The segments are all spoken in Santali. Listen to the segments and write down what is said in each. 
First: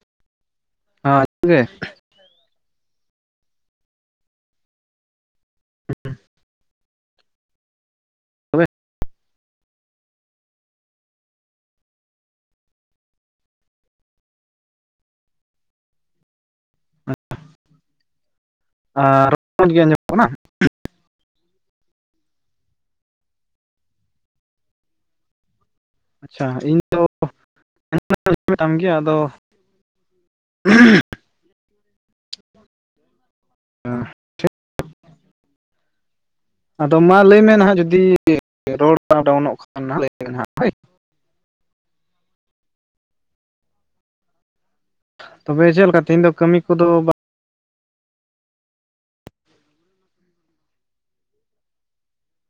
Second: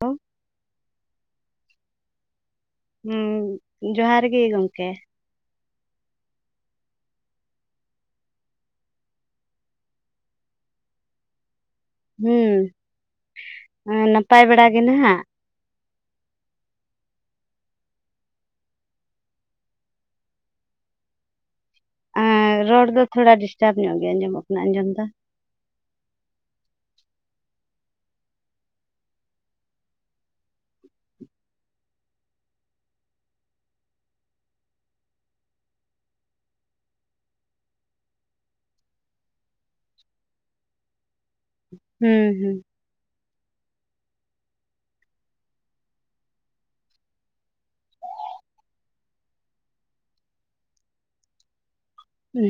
ᱦᱮᱞᱳ ᱾ [unintelligible] ᱦᱮᱸ ᱡᱚᱦᱟᱨ ᱜᱮ ᱜᱚᱝᱠᱮ ᱾ ᱦᱚᱵᱮ [unintelligible] ᱦᱩᱸ ᱱᱟᱯᱟᱭ ᱵᱟᱲᱟ ᱜᱮ ᱱᱟᱦᱟᱜ ᱾ ᱟᱨ ᱢᱚᱡᱽ ᱜᱮ ᱟᱸᱡᱚᱢᱚᱜ ᱠᱟᱱᱟ ᱾ ᱮ ᱨᱚᱲ ᱫᱚ ᱛᱷᱚᱲᱟ ᱰᱤᱥᱴᱟᱵᱽ ᱧᱚᱜ ᱜᱮ ᱟᱸᱡᱚᱢᱚᱜ ᱠᱟᱱᱟ ᱟᱸᱡᱚᱢ ᱫᱚ ᱟᱪᱪᱷᱟ ᱤᱧ ᱫᱚ ᱡᱟᱦᱟᱱᱟᱜ [inaudible] ᱤᱧ ᱢᱮᱛᱟᱢ ᱜᱮ ᱟᱫᱚ ᱟᱫᱚ ᱢᱟ ᱞᱟᱹᱭᱢᱮ ᱱᱟᱦᱟᱜ ᱡᱩᱫᱤ ᱨᱚᱲ ᱠᱚ ᱟᱯ ᱰᱟᱣᱩᱱᱚᱜ ᱠᱷᱟᱱ ᱞᱟᱹᱭ ᱢᱮ ᱦᱟᱸᱜ ᱦᱳᱭ [unintelligible] ᱦᱮᱸ ᱦᱮᱸ ᱛᱚᱵᱮ ᱪᱮᱫ ᱞᱮᱠᱟ ᱛᱮᱦᱮᱧ ᱫᱚ ᱠᱟᱹᱢᱤ ᱠᱚᱫᱚ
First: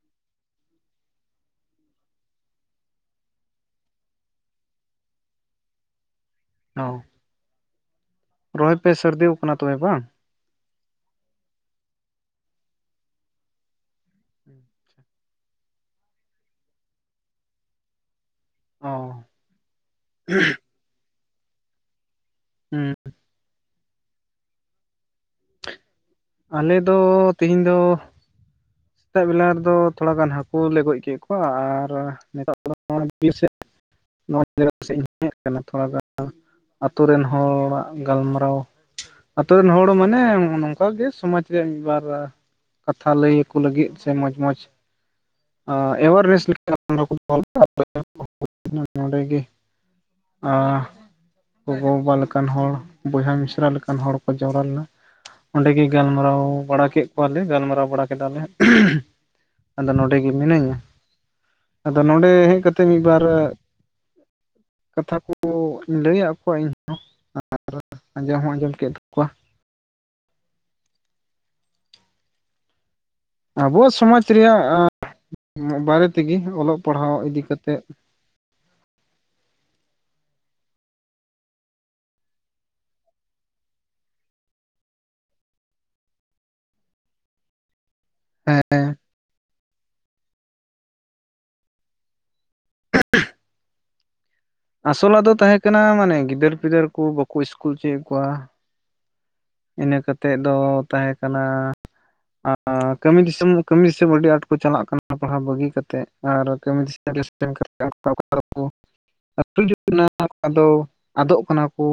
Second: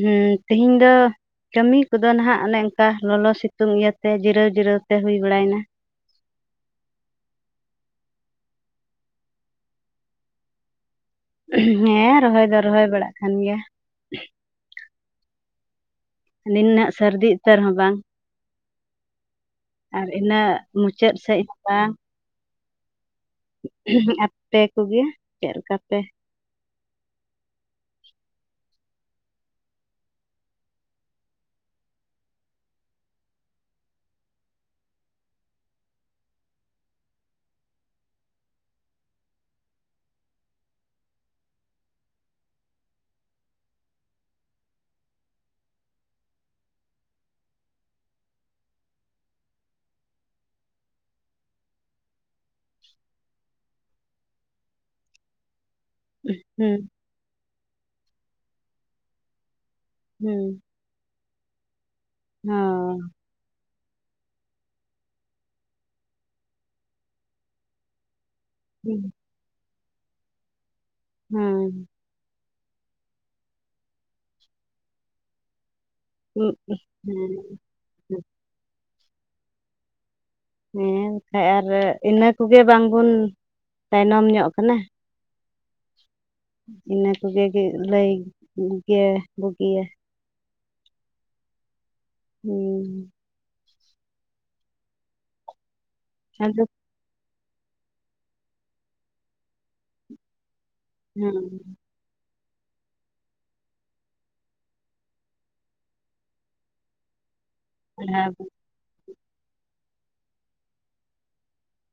ᱦᱮᱸ ᱛᱤᱦᱤᱧ ᱫᱚ ᱠᱟᱹᱢᱤ ᱠᱚᱫᱚ ᱱᱟᱦᱟᱜ ᱚᱱᱮ ᱚᱱᱠᱟ ᱞᱚᱞᱚ ᱥᱤᱛᱩᱝ ᱤᱭᱟᱹᱛᱮ ᱡᱤᱨᱟᱹᱣ ᱡᱤᱨᱟᱹᱣ ᱛᱮ ᱦᱩᱭ ᱵᱟᱲᱟᱭᱱᱟ ᱾ ᱚᱣ ᱾ ᱨᱚᱦᱚᱭ ᱯᱮ ᱥᱟᱹᱨᱫᱤ ᱟᱠᱟᱱᱟ ᱛᱚᱵᱮ ᱵᱟᱝ ᱾ ᱦᱮᱸ ᱨᱚᱦᱚᱭ ᱫᱚ ᱨᱚᱦᱚᱭ ᱵᱟᱲᱟᱜ ᱠᱟᱱ ᱜᱮᱭᱟ ᱾ ᱦᱩᱸ ᱟᱪᱷᱟ [unintelligible] ᱱᱤᱱᱟᱹᱜ ᱥᱟᱹᱨᱫᱤ ᱩᱛᱟᱹᱨ ᱦᱚᱸ ᱵᱟᱝ ᱚ ᱟᱨ ᱤᱱᱟᱹᱜ ᱢᱩᱪᱟᱹᱫ ᱥᱮᱡ ᱦᱚᱸ ᱵᱟᱝ ᱦᱮᱸ [unintelligible] ᱟᱯᱮ ᱠᱚᱜᱮ ᱪᱮᱫ ᱞᱮᱠᱟ ᱯᱮ ᱟᱞᱮ ᱫᱚ ᱛᱤᱦᱤᱧ ᱫᱚ [unintelligible] ᱥᱮᱛᱟᱜ ᱵᱮᱞᱟ ᱨᱮᱫᱚ ᱛᱷᱚᱲᱟ ᱜᱟᱱ ᱦᱟᱹᱠᱩ ᱞᱮ ᱜᱚᱡ ᱠᱮᱫ ᱠᱚᱣᱟ ᱟᱨ ᱱᱤᱛᱟᱨ ᱫᱚ ᱵᱤᱨ ᱥᱮᱫ ᱱᱚᱣᱟ [inaudible] ᱥᱮᱫ ᱤᱧ ᱦᱮᱡ ᱟᱠᱟᱱᱟ ᱛᱷᱚᱲᱟ ᱜᱟᱱ ᱟᱛᱳ ᱨᱮᱱ ᱦᱚᱲᱟᱜ ᱜᱟᱞᱢᱟᱨᱟᱣ ᱟᱛᱳ ᱨᱮᱱ ᱦᱚᱲ ᱢᱟᱱᱮ ᱱᱚᱝᱠᱟᱜ ᱜᱮ ᱥᱚᱢᱟᱡ ᱨᱮᱭᱟᱜ ᱢᱤᱫᱵᱟᱨ ᱠᱟᱛᱷᱟ ᱞᱟᱹᱭ ᱟᱠᱚ ᱞᱟᱹᱜᱤᱫ ᱥᱮ ᱢᱚᱡᱽ ᱢᱚᱡᱽ ᱮᱵᱟᱨᱱᱮᱥ [inaudible] ᱱᱚᱰᱮ ᱜᱮ ᱟᱨ ᱜᱚᱜᱚ ᱵᱟᱵᱟ ᱞᱮᱠᱟᱱ ᱦᱚᱲ ᱵᱚᱭᱦᱟ ᱢᱤᱥᱨᱟ ᱞᱮᱠᱟᱱ ᱦᱚᱲ ᱠᱚ ᱡᱟᱣᱨᱟ ᱞᱮᱱᱟ ᱚᱸᱰᱮᱜᱮ ᱜᱟᱞᱢᱟᱨᱟᱣ ᱵᱟᱲᱟ ᱦᱩᱸ ᱠᱮᱜ ᱠᱚᱣᱟᱞᱮ ᱜᱟᱞᱢᱟᱨᱟᱣ ᱵᱟᱲᱟ ᱠᱮᱫᱟᱞᱮ ᱟᱫᱚ ᱱᱚᱸᱰᱮ ᱜᱮ ᱦᱩᱸ ᱢᱤᱱᱟᱹᱧᱟ ᱟᱫᱚ ᱱᱚᱸᱰᱮ ᱦᱮᱡ ᱠᱟᱛᱮ ᱢᱤᱫ ᱦᱚᱸ ᱵᱟᱨ ᱠᱟᱛᱷᱟ ᱠᱚ ᱞᱟᱹᱭᱟᱜ ᱠᱚᱣᱟ ᱤᱧᱦᱚᱸ ᱟᱨ ᱟᱸᱡᱚᱢ ᱦᱚᱸᱧ ᱟᱸᱡᱚᱢ ᱠᱮᱫ ᱠᱚᱣᱟ [unintelligible] ᱦᱮᱸ ᱟᱵᱚᱣᱟᱜ ᱥᱚᱢᱟᱡᱽ ᱨᱮᱭᱟᱜ ᱵᱟᱨᱮ ᱛᱮᱜᱮ ᱚᱞᱚᱜ ᱯᱟᱲᱦᱟᱣ ᱤᱫᱤ ᱦᱮᱸ ᱠᱟᱛᱮᱫ ᱾ ᱦᱮᱸ ᱵᱟᱠᱷᱟᱡ ᱟᱨ ᱤᱱᱟᱹ ᱠᱚᱜᱮ ᱵᱟᱝᱵᱚᱱ ᱛᱟᱭᱱᱚᱢ ᱧᱚᱜ ᱠᱟᱱᱟ ᱤᱱᱟᱹ ᱠᱚᱜᱮ [inaudible] ᱞᱟᱹᱭ ᱦᱮᱸ ᱜᱮ ᱤᱭᱟᱹ ᱦᱩᱸ [inaudible] ᱟᱥᱚᱞᱟᱜ ᱫᱚ ᱛᱟᱦᱮᱸ ᱠᱟᱱᱟ ᱢᱟᱱᱮ ᱜᱤᱫᱟᱹᱨ ᱟᱫᱚ ᱯᱤᱫᱟᱹᱨ ᱠᱚ ᱵᱟᱠᱚ ᱥᱠᱩᱞ ᱚᱪᱚᱭᱮᱫ ᱠᱚᱣᱟ᱾ ᱤᱱᱟᱹ ᱠᱟᱛᱮᱫ ᱫᱚ ᱛᱟᱦᱮᱸ ᱦᱮᱸ ᱠᱟᱱᱟ ᱟᱨ ᱟᱨ ᱠᱟᱹᱢᱤ ᱫᱤᱥᱚᱢ ᱠᱟᱹᱢᱤ ᱫᱤᱥᱚᱢ ᱟᱹᱰᱤ ᱟᱸᱴ ᱠᱚ ᱪᱟᱞᱟᱜ ᱠᱟᱱᱟ ᱯᱟᱲᱦᱟᱣ ᱵᱟᱹᱜᱤ ᱠᱟᱛᱮᱫ ᱟᱨ ᱠᱟᱹᱢᱤ ᱫᱤᱥᱚᱢ [unintelligible] [unintelligible] ᱟᱫᱚ ᱟᱫᱚᱜ ᱠᱟᱱᱟ ᱠᱚ᱾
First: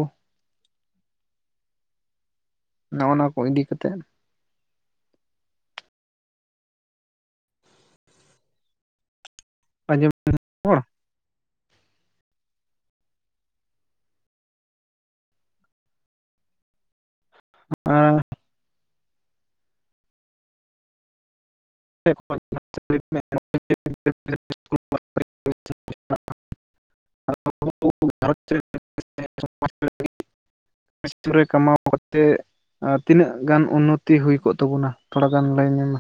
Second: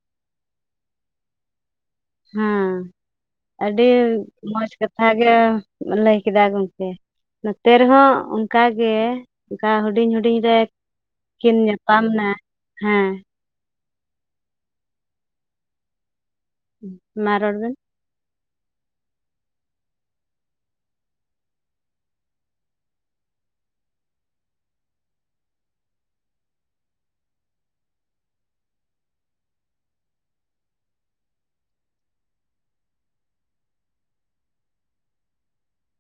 ᱦᱮᱸ ᱱᱚᱜᱼᱚ ᱱᱟ ᱠᱚ ᱤᱫᱤ ᱟᱹᱰᱤ ᱠᱟᱛᱮᱫ ᱢᱚᱸᱡᱽ ᱠᱟᱛᱷᱟ ᱜᱮ ᱞᱟᱹᱭ ᱠᱮᱫᱟ ᱜᱚᱝᱠᱮ᱾ ᱱᱚᱛᱮ ᱨᱮᱦᱚᱸ ᱚᱱᱠᱟ ᱜᱮ᱾ ᱚᱱᱠᱟ ᱦᱩᱰᱤᱧ ᱟᱸᱡᱚᱢ ᱦᱩᱰᱤᱧ ᱨᱮ ᱦᱚᱲ ᱠᱤᱱ ᱧᱟᱯᱟᱢ ᱱᱟ ᱦᱮᱸ ᱢᱟ ᱨᱚᱲ ᱵᱮᱱ᱾ ᱟᱨ [unintelligible] [unintelligible] [inaudible] [unintelligible] ᱠᱟᱢᱟᱣ ᱠᱟᱛᱮ ᱟᱨ ᱛᱤᱱᱟᱹᱜ ᱜᱟᱱ ᱩᱱᱱᱚᱛᱤ ᱦᱩᱭ ᱠᱚᱜ ᱛᱟᱵᱚᱱᱟ ᱛᱷᱚᱲᱟ ᱜᱟᱱ ᱞᱟᱹᱭ ᱢᱮ ᱢᱟ᱾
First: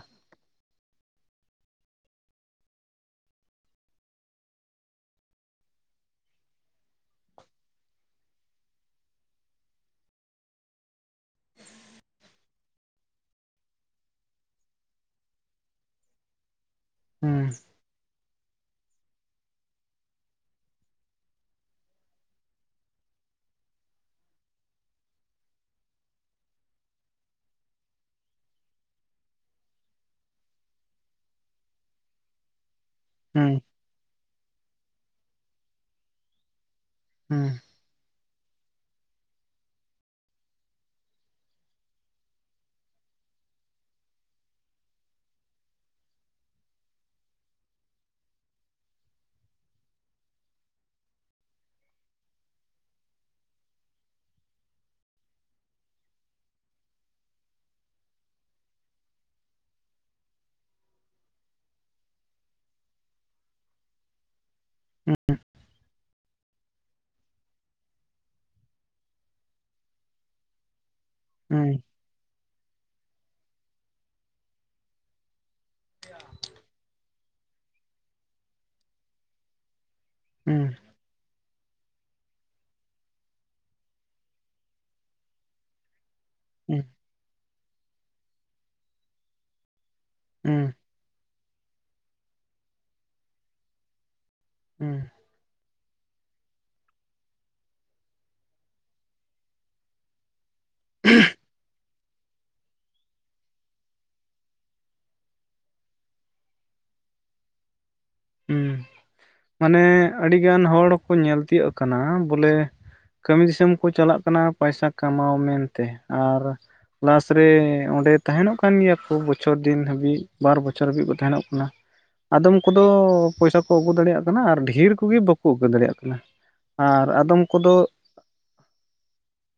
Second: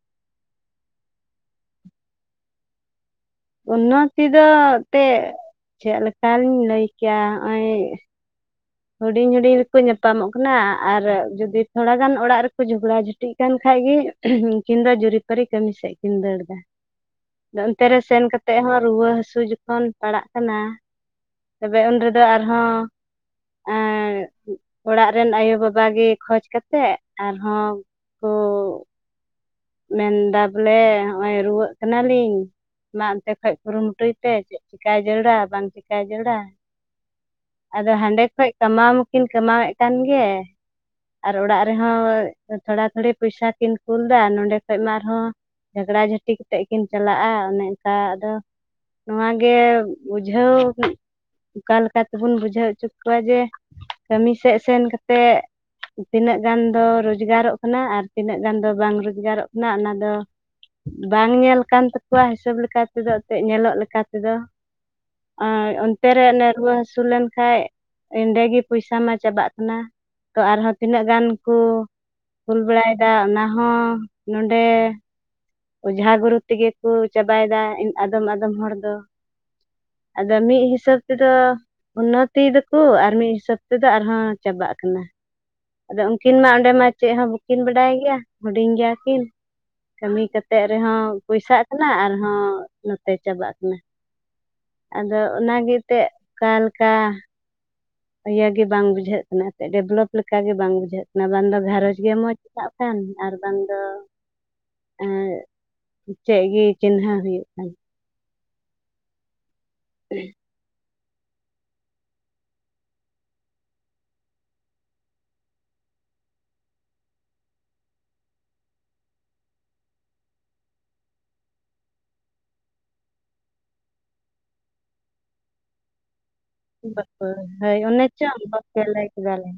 ᱩᱱᱚᱛᱤ ᱫᱚ ᱛᱮ ᱪᱮᱫ ᱞᱮᱠᱟ ᱞᱤᱧ ᱞᱟᱹᱭ ᱠᱮᱭᱟ ᱦᱚᱸᱜᱼᱚᱭ ᱦᱩᱰᱤᱧ ᱦᱩᱰᱤᱧ ᱨᱮᱠᱚ ᱧᱟᱯᱟᱢᱚᱜ ᱠᱟᱱᱟ ᱟᱨ ᱡᱩᱫᱤ ᱛᱷᱚᱲᱟ ᱜᱟᱱ ᱚᱲᱟᱜ ᱨᱮᱠᱚ ᱡᱷᱚᱜᱽᱲᱟ ᱡᱷᱟ ᱠᱟᱹᱴᱤᱜ ᱠᱟᱱ ᱠᱷᱟᱡ ᱜᱮ ᱩᱱᱠᱤᱱ ᱫᱚ ᱡᱩᱨᱤᱯᱟᱨᱤ ᱠᱟᱹᱢᱤ ᱥᱮᱫ ᱠᱤᱱ ᱫᱟᱹᱲ ᱮᱫᱟ᱾ ᱦᱩᱸ ᱟᱱᱛᱮ ᱨᱮ ᱥᱮᱱ ᱠᱟᱛᱮᱫ ᱦᱚᱸ ᱨᱩᱣᱟᱹ ᱦᱟᱹᱥᱩ ᱡᱚᱠᱷᱚᱱ ᱯᱟᱲᱟᱜ ᱠᱟᱱᱟ᱾ ᱛᱚᱵᱮ ᱩᱱ ᱨᱮᱫᱚ ᱟᱨᱦᱚᱸ ᱮᱸᱻ ᱚᱲᱟᱜ ᱨᱮᱱ ᱟᱭᱳ ᱵᱟᱵᱟ ᱜᱮ ᱠᱷᱡᱽ ᱠᱟᱛᱮᱜ ᱟᱨᱦᱚᱸ ᱠᱩ ᱢᱮᱱᱫᱟ ᱵᱚᱞᱮ ᱱᱚᱜᱼᱚᱭ ᱨᱩᱣᱟᱹᱜ ᱠᱟᱱᱟᱞᱤᱧ᱾ ᱢᱟ ᱚᱱᱛᱮ ᱠᱷᱚᱡ ᱦᱩᱸ ᱠᱩᱨᱩᱢᱩᱴᱩᱭ ᱯᱮ ᱪᱮᱫ ᱪᱤᱠᱟᱭ ᱫᱟᱹᱲᱟ ᱵᱟᱝ ᱪᱤᱠᱟᱹᱭ ᱫᱟᱹᱲᱟ᱾ ᱟᱫᱚ ᱦᱟᱸᱰᱮ ᱠᱷᱚᱡ ᱠᱟᱢᱟᱣ ᱢᱟᱠᱤᱱ ᱠᱟᱢᱟᱣᱮᱫ ᱠᱟᱱ ᱜᱮ᱾ ᱟᱨ ᱚᱲᱟᱜ ᱨᱮᱦᱚᱸ ᱛᱷᱚᱲᱟ ᱛᱷᱚᱲᱤ ᱯᱚᱭᱥᱟ ᱠᱤᱱ ᱠᱩᱞ ᱫᱟ ᱱᱚᱰᱮ ᱠᱷᱚᱱᱚᱡ ᱢᱟ ᱟᱨᱦᱚᱸ ᱡᱷᱟᱜᱽᱲᱟ ᱡᱷᱟᱹᱴᱤ ᱠᱟᱛᱮᱜ ᱠᱤᱱ ᱪᱟᱞᱟᱜᱼᱟ ᱚᱱᱮ ᱚᱱᱠᱟ ᱟᱫᱚ ᱱᱚᱣᱟ ᱜᱮ ᱵᱩᱡᱷᱟᱹᱣ ᱚᱠᱟ ᱞᱮᱠᱟ ᱛᱮᱵᱚᱱ ᱵᱩᱡᱷᱟᱹᱣ ᱦᱚᱪᱚ ᱠᱚᱣᱟ ᱡᱮ ᱠᱟᱹᱢᱤ ᱥᱮᱫ ᱥᱮᱱ ᱠᱟᱛᱮᱫ ᱛᱤᱱᱟᱹᱜ ᱜᱟᱱ ᱫᱚ ᱨᱡᱽᱜᱟᱨᱚᱜ ᱠᱟᱱᱟ ᱟᱨ ᱛᱤᱱᱟᱹᱜ ᱜᱟᱱ ᱫᱚ ᱵᱟᱝ ᱨᱚᱡᱽᱜᱟᱨᱚᱜ ᱠᱟᱱᱟ ᱚᱱᱟᱫᱚ ᱵᱟᱝ ᱧᱮᱞ ᱠᱟᱱ ᱛᱟᱠᱚᱣᱟ ᱦᱤᱥᱟᱹᱵᱽ ᱞᱮᱠᱟᱛᱮᱫᱚ ᱮᱱᱛᱮᱫ ᱧᱮᱞᱚᱜ ᱞᱮᱠᱟᱛᱮᱫᱚ᱾ ᱩᱸ ᱩᱸᱦ᱾ ᱟᱨ ᱚᱱᱛᱮ ᱨᱮ ᱚᱱᱮ ᱨᱩᱣᱟᱹ ᱦᱟᱥᱩ ᱞᱮᱱᱠᱷᱟᱡ ᱮᱸᱰᱮᱜᱤ ᱯᱚᱭᱥᱟ ᱢᱟ ᱪᱟᱵᱟᱜ ᱠᱟᱱᱟ᱾ ᱛᱚ ᱟᱨᱦᱚᱸ ᱛᱤᱱᱟᱹᱜ ᱜᱟᱱ ᱠᱚ ᱟᱮᱸᱭ ᱠᱩᱞ ᱵᱟᱲᱟᱭᱮᱫᱟ ᱚᱱᱟ ᱦᱚᱸ ᱱᱚᱰᱮ ᱚᱡᱷᱟ ᱜᱩᱨᱩ ᱛᱮᱜᱮ ᱠᱚ ᱪᱟᱵᱟᱭᱮᱫᱟ ᱟᱫᱚᱢ ᱟᱫᱚᱢ ᱦᱚᱲ ᱫᱚ᱾ ᱟᱫᱚ ᱢᱤᱫ ᱦᱩᱸ ᱦᱤᱥᱟᱹᱵᱽ ᱛᱮᱫᱚ ᱩᱱᱱᱚᱛᱤᱭ ᱫᱟᱠᱚ ᱟᱨ ᱢᱤᱫ ᱦᱤᱥᱟᱹᱵ ᱛᱮᱫᱚ ᱟᱨᱦᱚᱸ ᱪᱟᱵᱟᱜ ᱠᱟᱱᱟ᱾ ᱟᱫᱚ ᱩᱱᱠᱤᱱ ᱢᱟ ᱚᱸᱰᱮ ᱦᱩᱸ ᱢᱟ ᱪᱮᱫ ᱦᱚᱸ ᱵᱟᱠᱤᱱ ᱵᱟᱰᱟᱭ ᱜᱮᱭᱟ ᱦᱩᱰᱤᱧ ᱜᱮᱭᱟᱠᱤᱱ ᱠᱟᱹᱢᱤ ᱠᱟᱱᱟ᱾ ᱮᱸᱦᱱᱛᱮᱫ ᱦᱩᱸ ᱦᱩᱸ ᱨᱮᱦᱚᱸ ᱯᱚᱭᱥᱟᱜ ᱠᱟᱱᱟ ᱟᱨᱦᱚᱸ ᱱᱚᱛᱮ ᱪᱟᱵᱟᱜ ᱠᱟᱱᱟ᱾ ᱦᱩᱸ ᱟᱫᱚ ᱚᱱᱟᱜᱮ ᱮᱱᱛᱮᱫ ᱚᱠᱟᱞᱮᱠᱟ ᱤᱭᱟ ᱜᱮ ᱵᱟᱝ ᱵᱩᱡᱷᱟᱹᱜ ᱠᱟᱱᱟ ᱮᱱᱛᱮᱫ ᱰᱮᱵᱷᱞᱚᱯ ᱞᱮᱠᱟ ᱜᱮ ᱵᱟᱝ ᱵᱩᱡᱷᱟᱹᱜ ᱠᱟᱱᱟ ᱵᱟᱝ ᱫᱚ ᱜᱸᱚᱡᱽ ᱜᱮ ᱢᱚᱡᱽ ᱥᱟᱵ ᱠᱟᱱ ᱟᱨ ᱵᱟᱝ ᱫᱚ ᱮᱸ ᱪᱮᱫ ᱜᱮ ᱪᱤᱱᱦᱟᱹ ᱦᱩᱭᱩᱜ ᱠᱟᱱ ᱦᱩᱸ ᱢᱟᱱᱮ ᱟᱹᱰᱤᱜᱟᱱ ᱦᱚᱲ ᱠᱚ ᱧᱮᱞ ᱛᱤᱭᱳᱜ ᱠᱟᱱᱟ ᱵᱚᱞᱮ ᱠᱟᱹᱢᱤ ᱫᱤᱥᱚᱢ ᱠᱚ ᱪᱟᱞᱟᱜ ᱠᱟᱱᱟ ᱯᱚᱭᱥᱟ ᱠᱟᱢᱟᱣ ᱢᱮᱱ ᱛᱮ ᱟᱨ ᱞᱟᱥ ᱨᱮ ᱚᱸᱰᱮ ᱛᱟᱦᱮᱱᱚᱜ ᱠᱟᱱ ᱜᱮᱭᱟ ᱠᱚ ᱵᱚᱪᱷᱚᱨ ᱫᱤᱱ ᱦᱟᱹᱵᱤᱡ ᱵᱟᱨ ᱵᱚᱪᱷᱚᱨ ᱦᱟᱹᱵᱤᱡ ᱠᱚ ᱛᱟᱦᱮᱱᱚᱜ ᱠᱟᱱᱟ᱾ ᱟᱫᱚᱢ ᱠᱚᱫᱚ ᱯᱚᱭᱥᱟ ᱠᱚ ᱟᱹᱜᱩ ᱫᱟᱲᱮᱭᱟᱜ ᱠᱟᱱᱟ ᱟᱨ ᱰᱷᱮᱨ ᱠᱚᱜᱮ ᱵᱟᱠᱚ ᱟᱹᱜᱩ ᱫᱟᱲᱮᱭᱟᱜ ᱠᱟᱱᱟ᱾ ᱟᱨ ᱟᱫᱚᱢ ᱠᱚᱫᱚ ᱦᱳᱭ ᱚᱱᱮ ᱪᱚᱝ ᱵᱟᱯᱮ ᱞᱟᱹᱭ ᱠᱮᱫᱟᱞᱮ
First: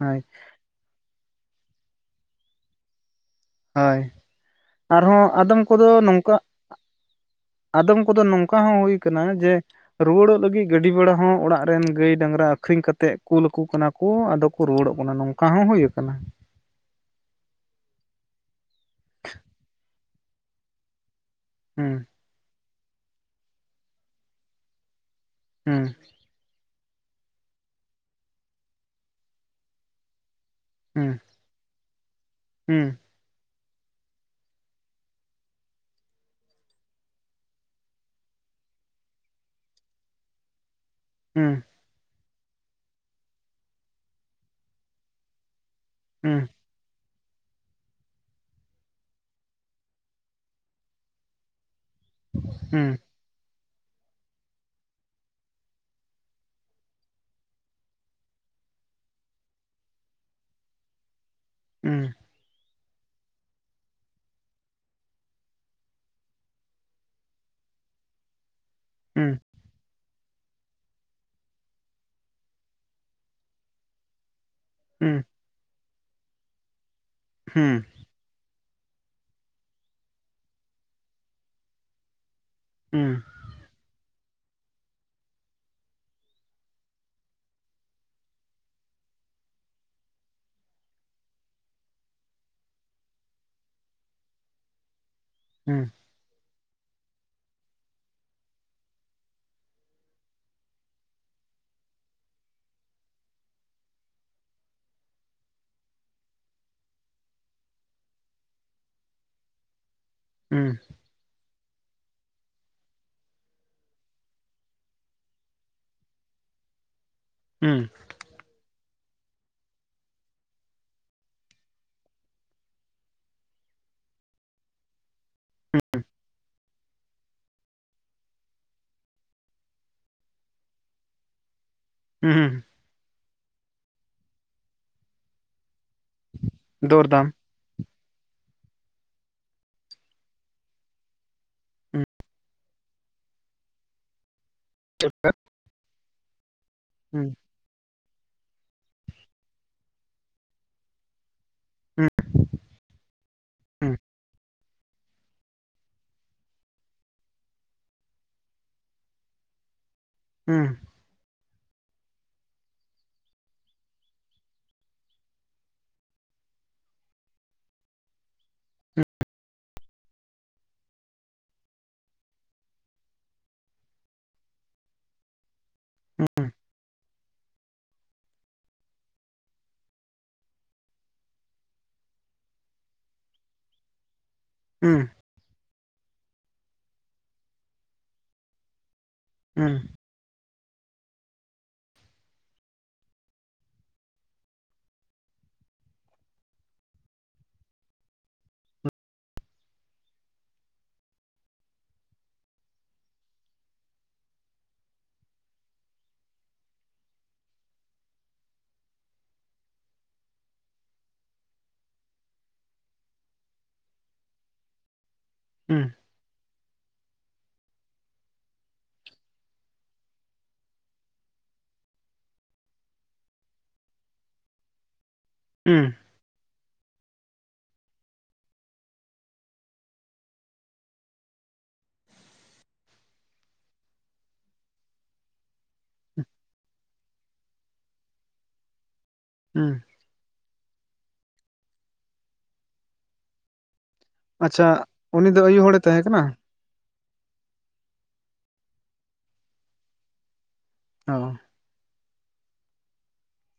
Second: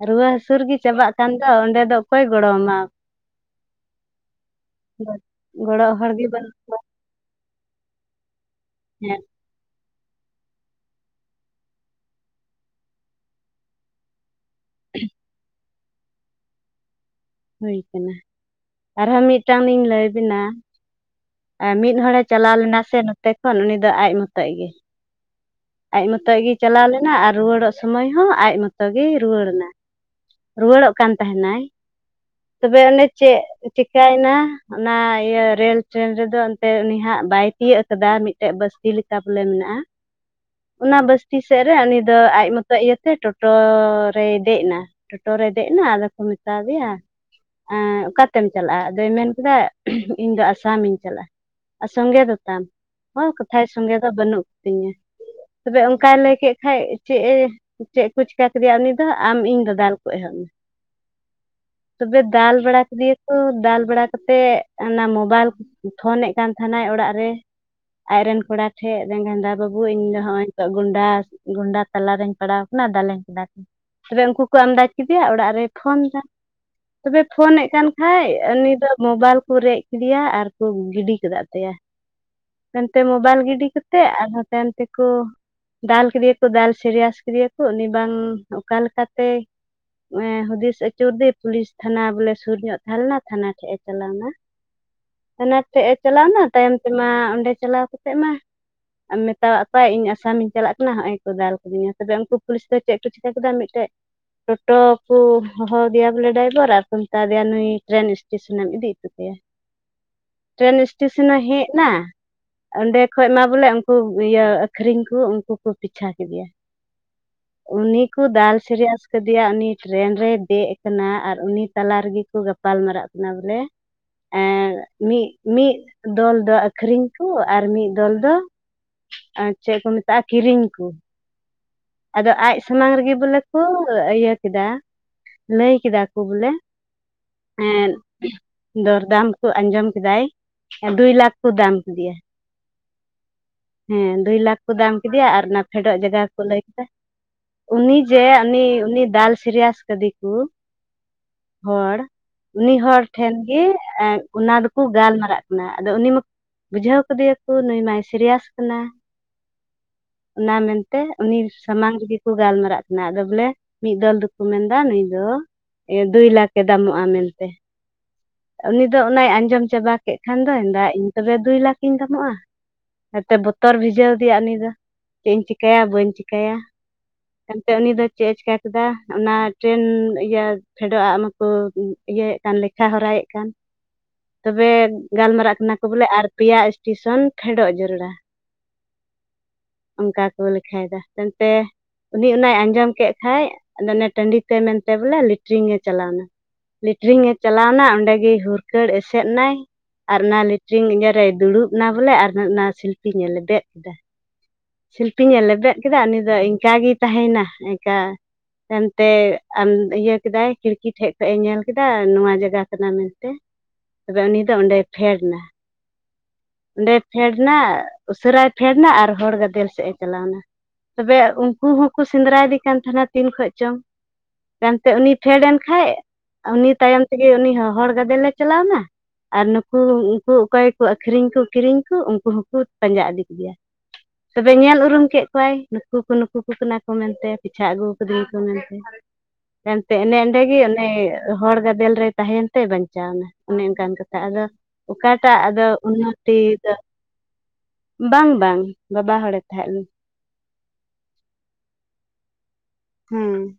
ᱦᱳᱭ ᱨᱩᱣᱟᱹ ᱦᱟᱹᱥᱩᱨ ᱜᱮ ᱪᱟᱵᱟᱜ ᱠᱟᱱ ᱫᱚ ᱚᱸᱰᱮ ᱫᱚ ᱚᱠᱚᱭ ᱜᱚᱲᱚ ᱟᱢᱟ᱾ ᱦᱳᱭ ᱟᱨᱦᱚᱸ ᱟᱫᱚᱢ ᱠᱚᱫᱚ ᱜᱚᱲᱚᱜ ᱦᱚᱲ ᱜᱮ ᱱᱚᱝᱠᱟ ᱵᱟᱹᱱᱩᱜ ᱠᱚᱣᱟ ᱟᱫᱚᱢ ᱠᱚᱫᱚ ᱱᱚᱝᱠᱟ ᱦᱚᱸ ᱦᱩᱭ ᱠᱟᱱᱟ ᱦᱮᱡ ᱡᱮ ᱨᱩᱣᱟᱹᱲᱚᱜ ᱞᱟᱹᱜᱤᱫ ᱜᱟᱹᱰᱤ ᱵᱮᱲᱟ ᱦᱚᱸ ᱚᱲᱟᱜ ᱨᱮᱱ ᱜᱟᱹᱭ ᱰᱟᱝᱨᱟ ᱟᱠᱷᱨᱤᱧ ᱠᱟᱛᱮᱫ ᱠᱩᱞᱠᱚ ᱠᱟᱱᱟ ᱠᱚ ᱟᱫᱚ ᱠᱚ ᱨᱩᱣᱟᱹᱲᱚᱜ ᱠᱟᱱᱟ ᱱᱚᱝᱠᱟ ᱚᱝᱠᱟ ᱦᱚᱸ ᱦᱩᱭ ᱟᱠᱟᱱᱟ ᱦᱩᱭ ᱠᱟᱱᱟ ᱟᱨᱦᱚᱸ ᱢᱤᱫᱴᱟᱝ ᱤᱧ ᱞᱟᱹᱭᱵᱤᱱᱟ ᱟᱨ ᱦᱩᱸ ᱢᱤᱫ ᱦᱚᱲᱮ ᱪᱟᱞᱟᱣ ᱞᱮᱱᱟ ᱥᱮ ᱱᱚᱛᱮ ᱠᱷᱚᱱ ᱩᱱᱤ ᱫᱚ ᱟᱡ ᱢᱚᱛᱚᱡ ᱜᱮ ᱦᱩᱸ ᱟᱡ ᱢᱚᱛᱚᱡ ᱜᱮᱭ ᱪᱟᱞᱟᱣ ᱞᱮᱱᱟ ᱟᱨ ᱨᱩᱣᱟᱹᱲᱚᱜ ᱥᱚᱢᱚᱭ ᱦᱚᱸ ᱟᱡ ᱢᱚᱛᱚ ᱜᱮᱭ ᱨᱩᱣᱟᱹᱲᱱᱟ ᱨᱩᱣᱟᱹᱲᱚᱜ ᱠᱟᱱ ᱛᱟᱦᱮᱱᱟᱭ ᱛᱚᱵᱮ ᱚᱱᱮ ᱪᱮᱫ ᱪᱤᱠᱟᱹᱭᱮᱱᱟ ᱚᱱᱟ ᱤᱭᱟᱹ ᱨᱮᱞ ᱴᱨᱮᱱ ᱨᱮᱫᱚ ᱮᱱᱛᱮ ᱩᱱᱤ ᱦᱟᱸᱜ ᱵᱟᱭ ᱛᱤᱭᱳᱜ ᱠᱟᱫᱟ ᱢᱤᱫᱴᱮᱡ ᱵᱟᱥᱛᱤ ᱞᱮᱠᱟ ᱵᱚᱞᱮ ᱢᱮᱱᱟᱜ-ᱟ ᱚᱱᱟ ᱵᱟᱥᱛᱤ ᱥᱮᱫ ᱨᱮ ᱩᱱᱤ ᱟᱫᱚ ᱟᱡ ᱢᱚᱛᱚ ᱤᱭᱟᱹ ᱛᱮ ᱴᱳᱴᱳ ᱨᱮᱭ ᱫᱮᱡ ᱮᱱᱟ ᱴᱳᱴᱳ ᱨᱮᱭ ᱫᱮᱡ ᱮᱱᱟ ᱟᱫᱚ ᱠᱚ ᱢᱮᱛᱟ ᱫᱮᱭᱟ ᱮᱸᱻ ᱚᱠᱟᱛᱮᱢ ᱪᱟᱞᱟᱜ-ᱟ? ᱟᱫᱚᱭ ᱢᱮᱱ ᱠᱮᱫᱟ ᱤᱧ ᱫᱚ ᱟᱥᱟᱢᱤᱧ ᱪᱟᱞᱟᱜ-ᱟ। ᱟᱨ ᱥᱚᱸᱜᱮ ᱫᱚᱛᱟᱢ ᱦᱚᱸ ᱠᱟᱛᱷᱟᱭ ᱥᱚᱸᱜᱮ ᱫᱚ ᱵᱟᱹᱱᱩᱜ ᱛᱤᱧᱟᱹ। ᱛᱚᱵᱮ ᱚᱱᱠᱟᱭ ᱞᱟᱹᱭ ᱠᱮᱫ ᱠᱷᱟᱡ᱾ ᱪᱮᱜ ᱮ ᱪᱮᱫ ᱠᱚ ᱪᱤᱠᱟ ᱠᱮᱫᱮᱭᱟ ᱩᱱᱤ ᱫᱚ ᱟᱢ ᱤᱧ ᱫᱟ-ᱫᱟᱞ ᱠᱚ ᱮᱦᱚᱵ ᱮᱱᱟ। ᱛᱚᱵᱮ ᱫᱟᱞ ᱵᱟᱲᱟ ᱠᱮᱫᱮᱭᱟ ᱠᱚ ᱫᱟᱞ ᱵᱟᱲᱟ ᱠᱟᱛᱮᱜ ᱚᱱᱟ ᱢᱳᱵᱟᱭᱤᱞ ᱯᱷᱳᱱᱮᱫ ᱠᱟᱱ ᱛᱟᱦᱮᱱᱟᱭ ᱚᱲᱟᱜ ᱨᱮ। ᱟᱡ ᱨᱮᱱ ᱠᱚᱲᱟ ᱴᱷᱮᱡ ᱜᱟᱸᱫᱟ ᱵᱟᱵᱩ ᱤᱧ ᱱᱚᱜ-ᱚᱭ ᱦᱤᱛᱚᱜ ᱜᱚᱱᱰᱟ ᱜᱚᱱᱰᱟ ᱛᱟᱞᱟᱨᱮᱧ ᱯᱟᱲᱟᱣ ᱠᱟᱱᱟ ᱫᱟᱞᱮᱧ ᱠᱟᱱᱟ ᱠᱚ। ᱛᱚᱵᱮ ᱩᱱᱠᱩ ᱠᱚ ᱟᱢᱫᱟ ᱠᱮᱫᱮᱭᱟ ᱚᱲᱟᱜ ᱨᱮᱭ ᱯᱷᱳᱱ ᱮᱫᱟ ᱛᱚᱵᱮ ᱯᱷᱳᱱᱮᱫ ᱠᱟᱱ ᱦᱮᱸ ᱩᱱᱤ ᱫᱚ ᱢᱳᱵᱟᱭᱤᱞ ᱠᱚ ᱨᱮᱡ ᱠᱮᱫᱮᱭᱟ ᱟᱨ ᱠᱚ ᱜᱤᱰᱤ ᱠᱮᱫᱟᱜ ᱛᱟᱭᱟ। ᱮᱱᱛᱮ ᱛᱟᱭᱚᱢᱛᱮ ᱢᱳᱵᱟᱭᱤᱞ ᱜᱤᱰᱤ ᱠᱟᱛᱮᱫ ᱟᱨᱦᱚᱸ ᱛᱟᱭᱚᱢ ᱛᱮ ᱠᱚ ᱫᱟᱞ ᱠᱮᱫᱤᱭᱟᱠᱚ ᱫᱟᱞ ᱥᱤᱨᱤᱭᱟᱥ ᱠᱮᱫᱤᱭᱟᱠᱚ ᱩᱱᱤ ᱵᱟᱝ ᱚᱠᱟ ᱞᱮᱠᱟᱛᱮ ᱮ ᱦᱩᱫᱤᱥ ᱟᱹᱪᱩᱨ ᱟᱫᱮ ᱯᱩᱞᱤᱥ ᱛᱷᱟᱱᱟ ᱵᱚᱞᱮ ᱥᱩᱨ ᱧᱚᱜ ᱛᱟᱦᱮᱸ ᱞᱮᱱᱟ ᱛᱷᱟᱱᱟ ᱴᱷᱮᱡ ᱮ ᱪᱟᱞᱟᱣ ᱮᱱᱟ ᱚᱱᱟ ᱴᱷᱮᱡᱮ ᱪᱟᱞᱟᱣᱱᱟ ᱛᱟᱭᱚᱢ ᱛᱮᱢᱟ ᱚᱸᱰᱮ ᱪᱟᱞᱟᱣ ᱠᱟᱛᱮ ᱢᱟ ᱢᱮᱛᱟᱣᱟᱜ ᱠᱚᱣᱟᱭ ᱤᱧ ᱟᱥᱟᱢᱤᱧ ᱪᱟᱞᱟᱜ ᱠᱟᱱᱟ ᱦᱚᱸᱜ ᱚᱭ ᱠᱚ ᱫᱟᱞ ᱠᱟᱫᱤᱧᱟ᱾ ᱛᱚᱵᱮ ᱩᱱᱠᱩ ᱯᱩᱞᱤᱥ ᱫᱚ ᱪᱮᱫ ᱠᱚ ᱪᱤᱠᱟᱹ ᱠᱮᱫᱟ ᱢᱤᱫᱴᱮᱡ ᱴᱚᱴᱚ ᱠᱚ ᱦᱚᱦᱚᱣᱟᱫᱮᱭᱟ ᱵᱚᱞᱮ ᱰᱟᱭᱵᱷᱟᱨ ᱟᱨ ᱠᱚ ᱢᱮᱛᱟ ᱫᱮᱭᱟ ᱱᱩᱭ ᱴᱨᱮᱱ ᱮᱥᱴᱮᱥᱚᱱᱮᱢ ᱤᱫᱤ ᱦᱚᱴᱚ ᱠᱟᱭᱟ। ᱴᱨᱮᱱ ᱮᱥᱴᱮᱥᱚᱱ ᱦᱚᱸ ᱦᱮᱡ ᱮᱱᱟ᱾ ᱚᱸᱰᱮ ᱠᱷᱚᱡ ᱢᱟ ᱵᱚᱞᱮ ᱠᱚ ᱤᱭᱟᱹ ᱟᱹᱠᱷᱨᱤᱧ ᱠᱚ ᱩᱱᱠᱩ ᱠᱚ ᱯᱤᱪᱷᱟ ᱠᱮᱫᱮᱭᱟ᱾ ᱩᱱᱤ ᱠᱚ ᱫᱟᱞ ᱥᱤᱨᱤᱭᱟᱥ ᱟᱠᱟᱫᱮᱭᱟ ᱩᱱᱤ ᱴᱨᱮᱱ ᱨᱮᱭ ᱫᱮᱡ ᱟᱠᱟᱱᱟ ᱟᱨ ᱩᱱᱤ ᱛᱟᱞᱟ ᱨᱮᱜᱮ ᱠᱚ ᱜᱟᱯᱟᱞ ᱢᱟᱨᱟᱜ ᱠᱟᱱᱟ ᱱᱟ ᱵᱚᱞᱮ। ᱟᱨ ᱢᱤᱫ ᱢᱤᱫ ᱫᱚᱞ ᱫᱚ ᱟᱠᱷᱨᱤᱧ ᱠᱚ᱾ ᱟᱨ ᱢᱤᱫ ᱫᱚᱞ ᱫᱚ ᱟᱨ ᱪᱮᱫ ᱠᱚ ᱢᱮᱛᱟᱜ-ᱟ ᱠᱤᱨᱤᱧ ᱠᱚ᱾ ᱟᱫᱚ ᱟᱡ ᱥᱟᱢᱟᱝ ᱨᱮᱜᱮ ᱵᱚᱞᱮ ᱠᱚ ᱤᱭᱟᱹ ᱠᱮᱫᱟ᱾ ᱞᱟᱹᱭ ᱠᱮᱫᱟ ᱠᱚ ᱵᱚᱞᱮ ᱫᱚᱨ ᱫᱟᱢ ᱦᱮᱸ ᱫᱚᱨᱫᱟᱢ ᱠᱚ ᱟᱸᱡᱚᱢ ᱠᱮᱫᱟᱭ᱾ ᱫᱩᱭ ᱞᱟᱠᱷ ᱠᱚ ᱫᱟᱢ ᱠᱮᱫᱮᱭᱟ। ᱦᱮᱸ ᱫᱩᱭ ᱞᱟᱠᱷ ᱠᱚ ᱫᱟᱢ ᱠᱮᱫᱮᱭᱟ᱾ ᱟᱨ ᱚᱱᱟ ᱯᱷᱮᱰᱚᱜ ᱡᱟᱭᱜᱟᱠᱚ ᱞᱟᱹᱭ ᱠᱮᱫᱟ। ᱦᱩ ᱩᱱᱤ ᱡᱮ ᱩᱱᱤ ᱩᱱᱤ ᱫᱟᱞ ᱥᱤᱨᱤᱭᱟᱥ ᱠᱟᱫᱮ ᱠᱚ ᱦᱚᱲ ᱩᱱᱤ ᱦᱚᱲ ᱴᱷᱮᱱ ᱜᱮ ᱮᱸ ᱚᱱᱟ ᱫᱚ ᱠᱚ ᱜᱟᱞᱢᱟᱨᱟᱜ ᱠᱟᱱᱟ ᱟᱫᱚ ᱩᱱᱤ ᱢᱟ ᱵᱩᱡᱷᱟᱹᱣ ᱠᱟᱫᱮᱭᱟᱠᱚ ᱱᱩᱭ ᱢᱟᱭ ᱥᱤᱨᱭᱟᱥ ᱠᱟᱱᱟ᱾ ᱚᱱᱟ ᱢᱮᱱ ᱛᱮ ᱛᱮ ᱩᱱᱤ ᱥᱟᱢᱟᱝ ᱨᱮᱜᱮ ᱠᱚ ᱜᱟᱞᱢᱟᱨᱟᱜ ᱠᱟᱱᱟ᱾ ᱟᱫᱚ ᱵᱚᱞᱮ ᱢᱤᱫ ᱫᱚᱞ ᱫᱚᱠᱚ ᱢᱮᱱᱫᱟ ᱱᱩᱭ ᱫᱚ ᱼᱼ ᱤᱭᱟ. ᱫᱩᱭ ᱞᱟᱠᱷ ᱮ ᱫᱟᱢᱚᱜ-ᱟ ᱢᱮᱱᱛᱮ। ᱩᱱᱤ ᱫᱚ ᱚᱱᱟᱭ ᱟᱸᱡᱚᱢ ᱪᱟᱵᱟ ᱠᱮᱫ ᱠᱷᱟᱱ ᱫᱚ ᱢᱮᱱᱫᱟ ᱤᱧ ᱛᱚᱵᱮ ᱫᱩᱭ ᱞᱟᱠᱷᱤᱧ ᱫᱟᱢᱚᱜ-ᱟ। ᱦᱳᱭᱛᱚ ᱵᱚᱛᱚᱨ ᱵᱷᱤᱡᱟᱹᱣ ᱟᱫᱮᱭᱟ ᱩᱱᱤ ᱫᱚ᱾ ᱪᱮᱫ ᱤᱧ ᱪᱤᱠᱟᱭᱟ ᱵᱟᱹᱧ ᱪᱤᱠᱟᱭᱟ। ᱮᱱᱛᱮ ᱩᱱᱤ ᱫᱚ ᱪᱮᱫ ᱮ ᱪᱤᱠᱟ ᱠᱮᱫᱟ? ᱚᱱᱟ ᱴᱨᱮᱱ ᱤᱭᱟᱹ ᱯᱷᱮᱰᱚᱜ ᱟᱜ ᱢᱟᱠᱚ ᱤᱭᱟᱹᱭᱮᱫ ᱠᱟᱱ ᱞᱮᱠᱷᱟ ᱦᱚᱨᱟᱭᱮᱫ ᱠᱟᱱ᱾ ᱛᱚᱵᱮ ᱜᱟᱞᱢᱟᱨᱟᱜ ᱠᱟᱱᱟ ᱠᱚ ᱵᱚᱞᱮ ᱟᱨ ᱯᱮᱭᱟ ᱮᱥᱴᱮᱥᱚᱱ ᱯᱷᱮᱰᱚᱜ ᱡᱟᱨᱩᱲᱟ ᱦᱩᱸ ᱚᱱᱠᱟ ᱠᱚ ᱞᱮᱠᱷᱟᱭᱮᱫᱟ ᱮᱱᱛᱮ ᱩᱱᱤ ᱚᱱᱟᱭ ᱟᱸᱡᱚᱢ ᱠᱮᱫ ᱠᱷᱟᱡ ᱟᱫᱚ ᱚᱱᱮ ᱴᱟᱺᱰᱤᱛᱮ ᱢᱮᱱᱛᱮ ᱵᱚᱞᱮ ᱞᱮᱴᱨᱤᱝ ᱮ ᱪᱟᱞᱟᱣ ᱮᱱᱟ। ᱞᱮᱴᱨᱤᱝᱮ ᱪᱟᱞᱟᱣᱱᱟ ᱚᱸᱰᱮᱜᱮ ᱦᱩᱨᱠᱟᱹᱲ ᱮᱥᱮᱫ ᱮᱱᱟᱭ। ᱟᱨ ᱚᱱᱟ ᱞᱮᱴᱨᱤᱝ ᱤᱭᱟᱹ ᱨᱮ ᱫᱩᱲᱩᱵ ᱮᱱᱟ ᱵᱚᱞᱮ ᱟᱨ ᱚᱱᱟ ᱥᱤᱞᱯᱤ ᱧᱮ ᱞᱮᱵᱮᱫ ᱮᱫᱟ। ᱥᱤᱞᱯᱤᱧ ᱮ ᱞᱮᱵᱮᱫ ᱠᱮᱫᱟ ᱩᱱᱤ ᱫᱚ ᱤᱱᱠᱟᱜᱮ ᱛᱟᱦᱮᱱᱟ। ᱤᱱᱠᱟ ᱼᱼ ᱮᱱᱛᱮ ᱟᱢ ᱤᱭᱟᱹ ᱠᱮᱫᱟᱭ ᱠᱷᱤᱲᱠᱤ ᱴᱷᱮᱡ ᱠᱷᱚᱡ ᱮ ᱧᱮᱞ ᱠᱮᱫᱟ ᱱᱚᱣᱟ ᱡᱟᱭᱜᱟ ᱠᱟᱱᱟ ᱢᱮᱱᱛᱮ। ᱛᱚᱵᱮ ᱩᱱᱤ ᱫᱚ ᱚᱸᱰᱮ ᱯᱷᱮᱰ ᱮᱱᱟ। ᱦᱮᱸ [inaudible] ᱚᱸᱰᱮ ᱯᱷᱮᱰ ᱮᱱᱟ ᱩᱥᱟᱹᱨᱟᱭ ᱯᱷᱮᱰ ᱮᱱᱟ ᱟᱨ ᱦᱚᱲ ᱜᱟᱫᱮᱞ ᱥᱮᱫ ᱮ ᱪᱟᱞᱟᱣ ᱮᱱᱟ। ᱛᱚᱵᱮ ᱩᱱᱠᱩ ᱦᱚᱸᱠᱚ ᱥᱮᱸᱫᱽᱨᱟᱭᱮᱫᱮ ᱠᱟᱱ ᱛᱟᱦᱮᱱᱟ ᱛᱤᱱ ᱠᱷᱚᱡ ᱪᱚᱝ᱾ ᱛᱟᱭᱚᱢᱛᱮ ᱩᱱᱤ ᱯᱷᱮᱰ ᱮᱱ ᱠᱷᱟᱡ ᱼᱼ ᱩᱱᱤ ᱛᱟᱭᱚᱢ ᱛᱮᱜᱮ ᱩᱱᱤ ᱦᱚᱸ ᱦᱚᱲ ᱜᱟᱫᱮᱞᱮ ᱪᱟᱞᱟᱣᱱᱟ᱾ ᱟᱨ ᱱᱩᱠᱩ ᱩᱱᱠᱩ ᱚᱠᱚᱭ ᱠᱚ ᱼᱼ ᱟᱠᱷᱨᱤᱧ [unintelligible] ᱟᱠᱷᱨᱤᱧ ᱠᱚ ᱠᱤᱨᱤᱧ ᱠᱚ ᱩᱱᱠᱩ ᱦᱚᱸᱠᱚ ᱯᱟᱸᱡᱟ ᱤᱫᱤ ᱠᱮᱭᱟ᱾ ᱛᱚᱵᱮ ᱧᱮᱞ ᱩᱨᱩᱢ ᱠᱮᱫ ᱠᱚᱣᱟᱭ ᱱᱩᱠᱩ ᱠᱚ ᱱᱩᱠᱩ ᱠᱚ ᱠᱟᱱᱟ ᱠᱚ ᱢᱮᱱᱛᱮ ᱯᱤᱪᱷᱟ ᱟᱹᱜᱩ ᱠᱟᱫᱤᱧᱟ ᱠᱚ ᱢᱮᱱᱛᱮ᱾ ᱮᱱᱛ ᱮᱱᱮ ᱮᱸᱰᱮᱜ ᱜᱮ ᱚᱱᱮ ᱦᱚᱲ ᱜᱟᱫᱮᱞ ᱨᱮᱭ ᱛᱟᱦᱮᱭᱮᱱ ᱛᱮ ᱵᱟᱧᱪᱟᱣ ᱮᱱᱟ᱾ ᱚᱱᱮ ᱚᱱᱠᱟᱱ ᱠᱟᱛᱷᱟ ᱟᱫᱚ ᱟᱪᱪᱷᱟ ᱩᱱᱤ ᱚᱠᱟᱴᱟᱜ ᱫᱚ ᱟᱭᱩ ᱟᱫᱚ ᱦᱚᱲᱮ ᱛᱟᱦᱮᱸ ᱠᱟᱱᱟ ᱚᱱᱟᱛᱮ [unintelligible] ᱵᱟᱝ ᱵᱟᱝ ᱵᱟᱵᱟ ᱦᱚᱲᱮ ᱛᱟᱦᱮᱸ ᱞᱮᱱᱟ᱾ ᱚ᱾ ᱦᱩᱸ᱾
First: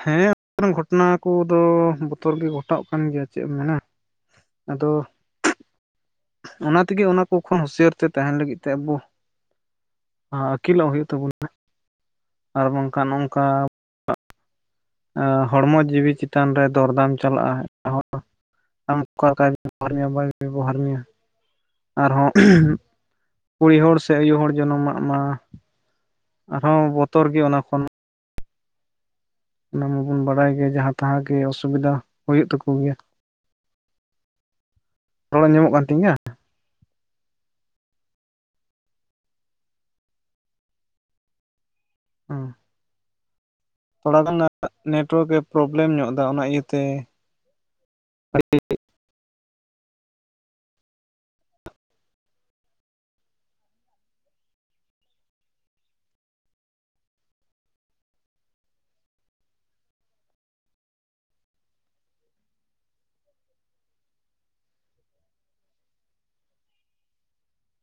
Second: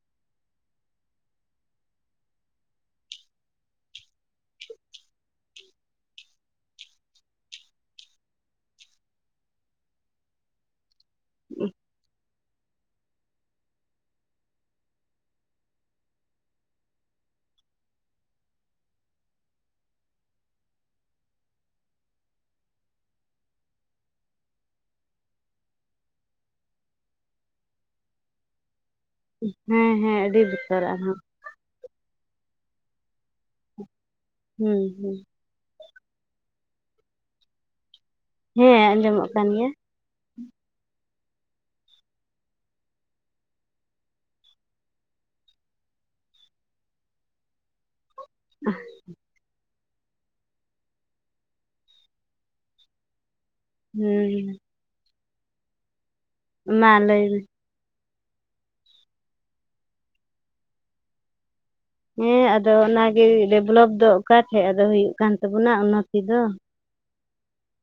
ᱦᱮᱸ ᱜᱷᱚᱴᱚᱱᱟ ᱠᱚᱫᱚ ᱵᱚᱛᱚᱨ ᱜᱮ ᱜᱷᱚᱴᱟᱜ ᱠᱟᱱ ᱜᱮᱭᱟ ᱪᱮᱫ ᱮᱢ ᱢᱮᱱᱟ᱾ ᱟᱫᱚ ᱚᱱᱟ ᱛᱮᱜᱮ ᱚᱱᱟ ᱠᱚ ᱠᱷᱚᱱ ᱦᱩᱥᱭᱟᱹᱨ ᱛᱮ ᱛᱟᱦᱮᱱ ᱞᱟᱹᱜᱤᱫ ᱛᱮ ᱟᱵᱚ ᱟᱹᱠᱤᱞᱚᱜ ᱦᱩᱭᱩᱜ ᱛᱚ [inaudible] ᱟᱨ ᱵᱟᱝᱠᱷᱟᱱ ᱚᱝᱠᱟ ᱼᱼ ᱮᱸᱻ ᱦᱚᱲᱢᱚ ᱡᱤᱣᱤ ᱪᱮᱛᱟᱱ ᱨᱮ ᱫᱚᱨᱫᱟᱢ ᱪᱟᱞᱟᱜᱼᱟ᱾ ᱮᱴᱟᱜ [inaudible] ᱦᱚᱲ ᱼᱼ ᱟᱢ ᱚᱠᱟ ᱞᱮᱠᱟ ᱵᱮᱵᱚᱷᱟᱨ ᱢᱮᱭᱟ ᱵᱟᱭ ᱵᱮᱦᱚᱷᱟᱨ ᱢᱮᱭᱟ᱾ ᱟᱨᱦᱚᱸ ᱠᱩᱲᱤ ᱦᱚᱲ ᱥᱮ ᱟᱭᱩ ᱦᱚᱲ ᱡᱚᱱᱚᱢ ᱢᱟ ᱚᱱᱟ ᱟᱨᱦᱚᱸ ᱵᱚᱛᱚᱨ ᱜᱮ ᱚᱱᱟ ᱠᱷᱚᱱ ᱦᱩᱸ᱾ ᱚᱱᱟ ᱢᱟᱵᱚᱱ ᱵᱟᱲᱟᱭ ᱜᱮᱭᱟ ᱡᱟᱦᱟᱸ ᱛᱟᱦᱟᱸ ᱜᱮ ᱚᱥᱩᱵᱤᱫᱷᱟ ᱦᱩᱭᱩᱜ ᱛᱟᱠᱚ ᱜᱮᱭᱟ ᱾ ᱦᱩᱸ ᱦᱩᱸ᱾ ᱨᱟᱲ ᱟᱡᱚᱢᱚᱜ ᱠᱟᱱ ᱛᱤᱧᱟ? ᱦᱮᱸ ᱟᱸᱡᱚᱢᱚᱜ ᱠᱟᱱ ᱜᱮᱭᱟ᱾ ᱚᱸ᱾ ᱛᱷᱚᱲᱟ ᱜᱟᱱ ᱱᱮᱴᱚᱣᱟᱨᱠ ᱮ ᱯᱨᱚᱵᱞᱮᱢ ᱧᱚᱜ ᱮᱫᱟ ᱚᱱᱟ ᱤᱭᱟᱹ ᱛᱮ [inaudible] ᱦᱩᱸ᱾ ᱢᱟ ᱞᱟᱹᱭ ᱢᱮ᱾ ᱦᱮᱸ ᱟᱫᱚ ᱚᱱᱟᱜᱮ ᱰᱮᱵᱞᱚᱯ ᱫᱚ ᱚᱠᱟ ᱴᱷᱮᱡ ᱟᱫᱚ ᱦᱩᱭᱩᱜ ᱠᱟᱱ ᱛᱟᱵᱚᱱᱟ ᱚᱱᱟ ᱛᱮ ᱫᱚ?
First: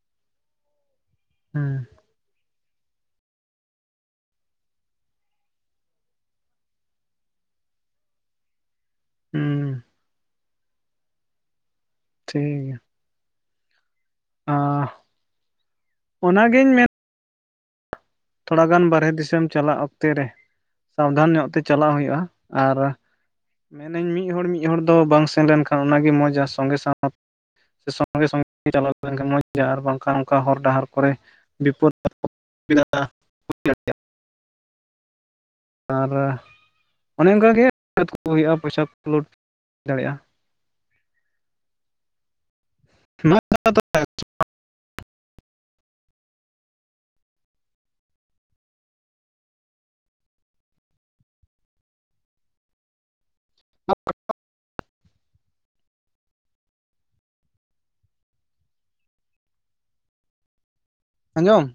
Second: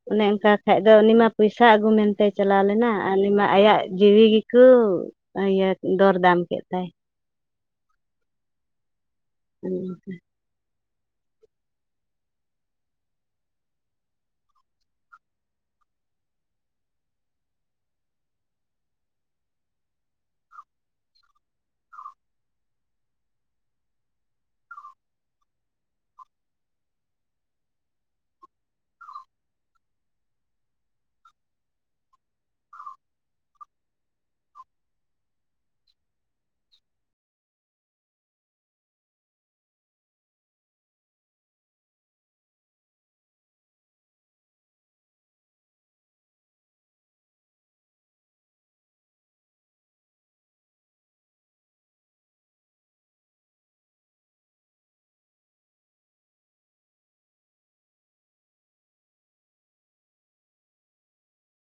ᱚᱱᱮ ᱚᱱᱠᱟ ᱠᱷᱟᱡ ᱫᱚ ᱩᱱᱤ ᱢᱟ ᱯᱚᱭᱥᱟ ᱟᱹᱜᱩ ᱦᱮᱸ ᱢᱮᱱᱛᱮ ᱪᱟᱞᱟᱣ ᱞᱮᱱᱟ ᱟᱨ ᱩᱱᱤ ᱢᱟ ᱟᱭᱟᱜ ᱡᱤᱣᱤ ᱜᱮᱠᱚ ᱤᱭᱟᱹ ᱫᱚᱨ ᱫᱟᱢ ᱠᱮᱫ ᱛᱟᱭ᱾ ᱦᱮᱸ [unintelligible] ᱴᱷᱤᱠ ᱜᱮᱭᱟ᱾ ᱟᱟ ᱚᱱᱟᱜᱤᱧ ᱢᱮᱱ ᱛᱷᱚᱲᱟ ᱜᱟᱱ ᱵᱟᱨᱦᱮ ᱫᱤᱥᱚᱢ ᱪᱟᱞᱟᱜ ᱚᱠᱛᱮ ᱨᱮ ᱥᱟᱵᱫᱷᱟᱱ ᱧᱚᱜ ᱛᱮ ᱪᱟᱞᱟᱜ ᱦᱩᱭᱩᱜᱼᱟ ᱟᱨ ᱢᱮᱱ ᱤᱧ ᱢᱤᱫ ᱦᱚᱲ ᱢᱤᱫ ᱦᱚᱲ ᱫᱚ ᱵᱟᱝ ᱥᱮᱱ ᱞᱮᱱᱠᱷᱟᱱ ᱚᱱᱟᱜᱮ ᱢᱚᱸᱡᱽᱟ ᱥᱚᱸᱜᱮ ᱥᱟᱶ ᱥᱮ ᱥᱟᱸᱜᱮ ᱥᱟᱸᱜᱮ ᱪᱟᱞᱟᱣ ᱦᱩᱭ ᱞᱮᱱᱠᱷᱟᱱ ᱢᱚᱡᱽ ᱜᱮᱭᱟ ᱟᱨ ᱵᱟᱝᱠᱷᱟᱱ ᱚᱱᱠᱟ ᱦᱚᱨ ᱰᱟᱦᱟᱨ ᱠᱚᱨᱮ ᱵᱤᱯᱚᱫ [unintelligible] ᱟᱨ ᱚᱱᱮ ᱚᱱᱠᱟᱜᱮ ᱵᱤᱯᱚᱫ ᱠᱚ ᱦᱩᱭᱩᱜᱼᱟ ᱯᱚᱭᱥᱟ ᱠᱚ ᱞᱩᱴ ᱫᱟᱲᱮᱭᱟᱜᱼᱟ ᱱᱚᱣᱟ ᱱᱟᱠᱷᱟ ᱫᱟ [unintelligible] [unintelligible] ᱟᱸᱡᱚᱢ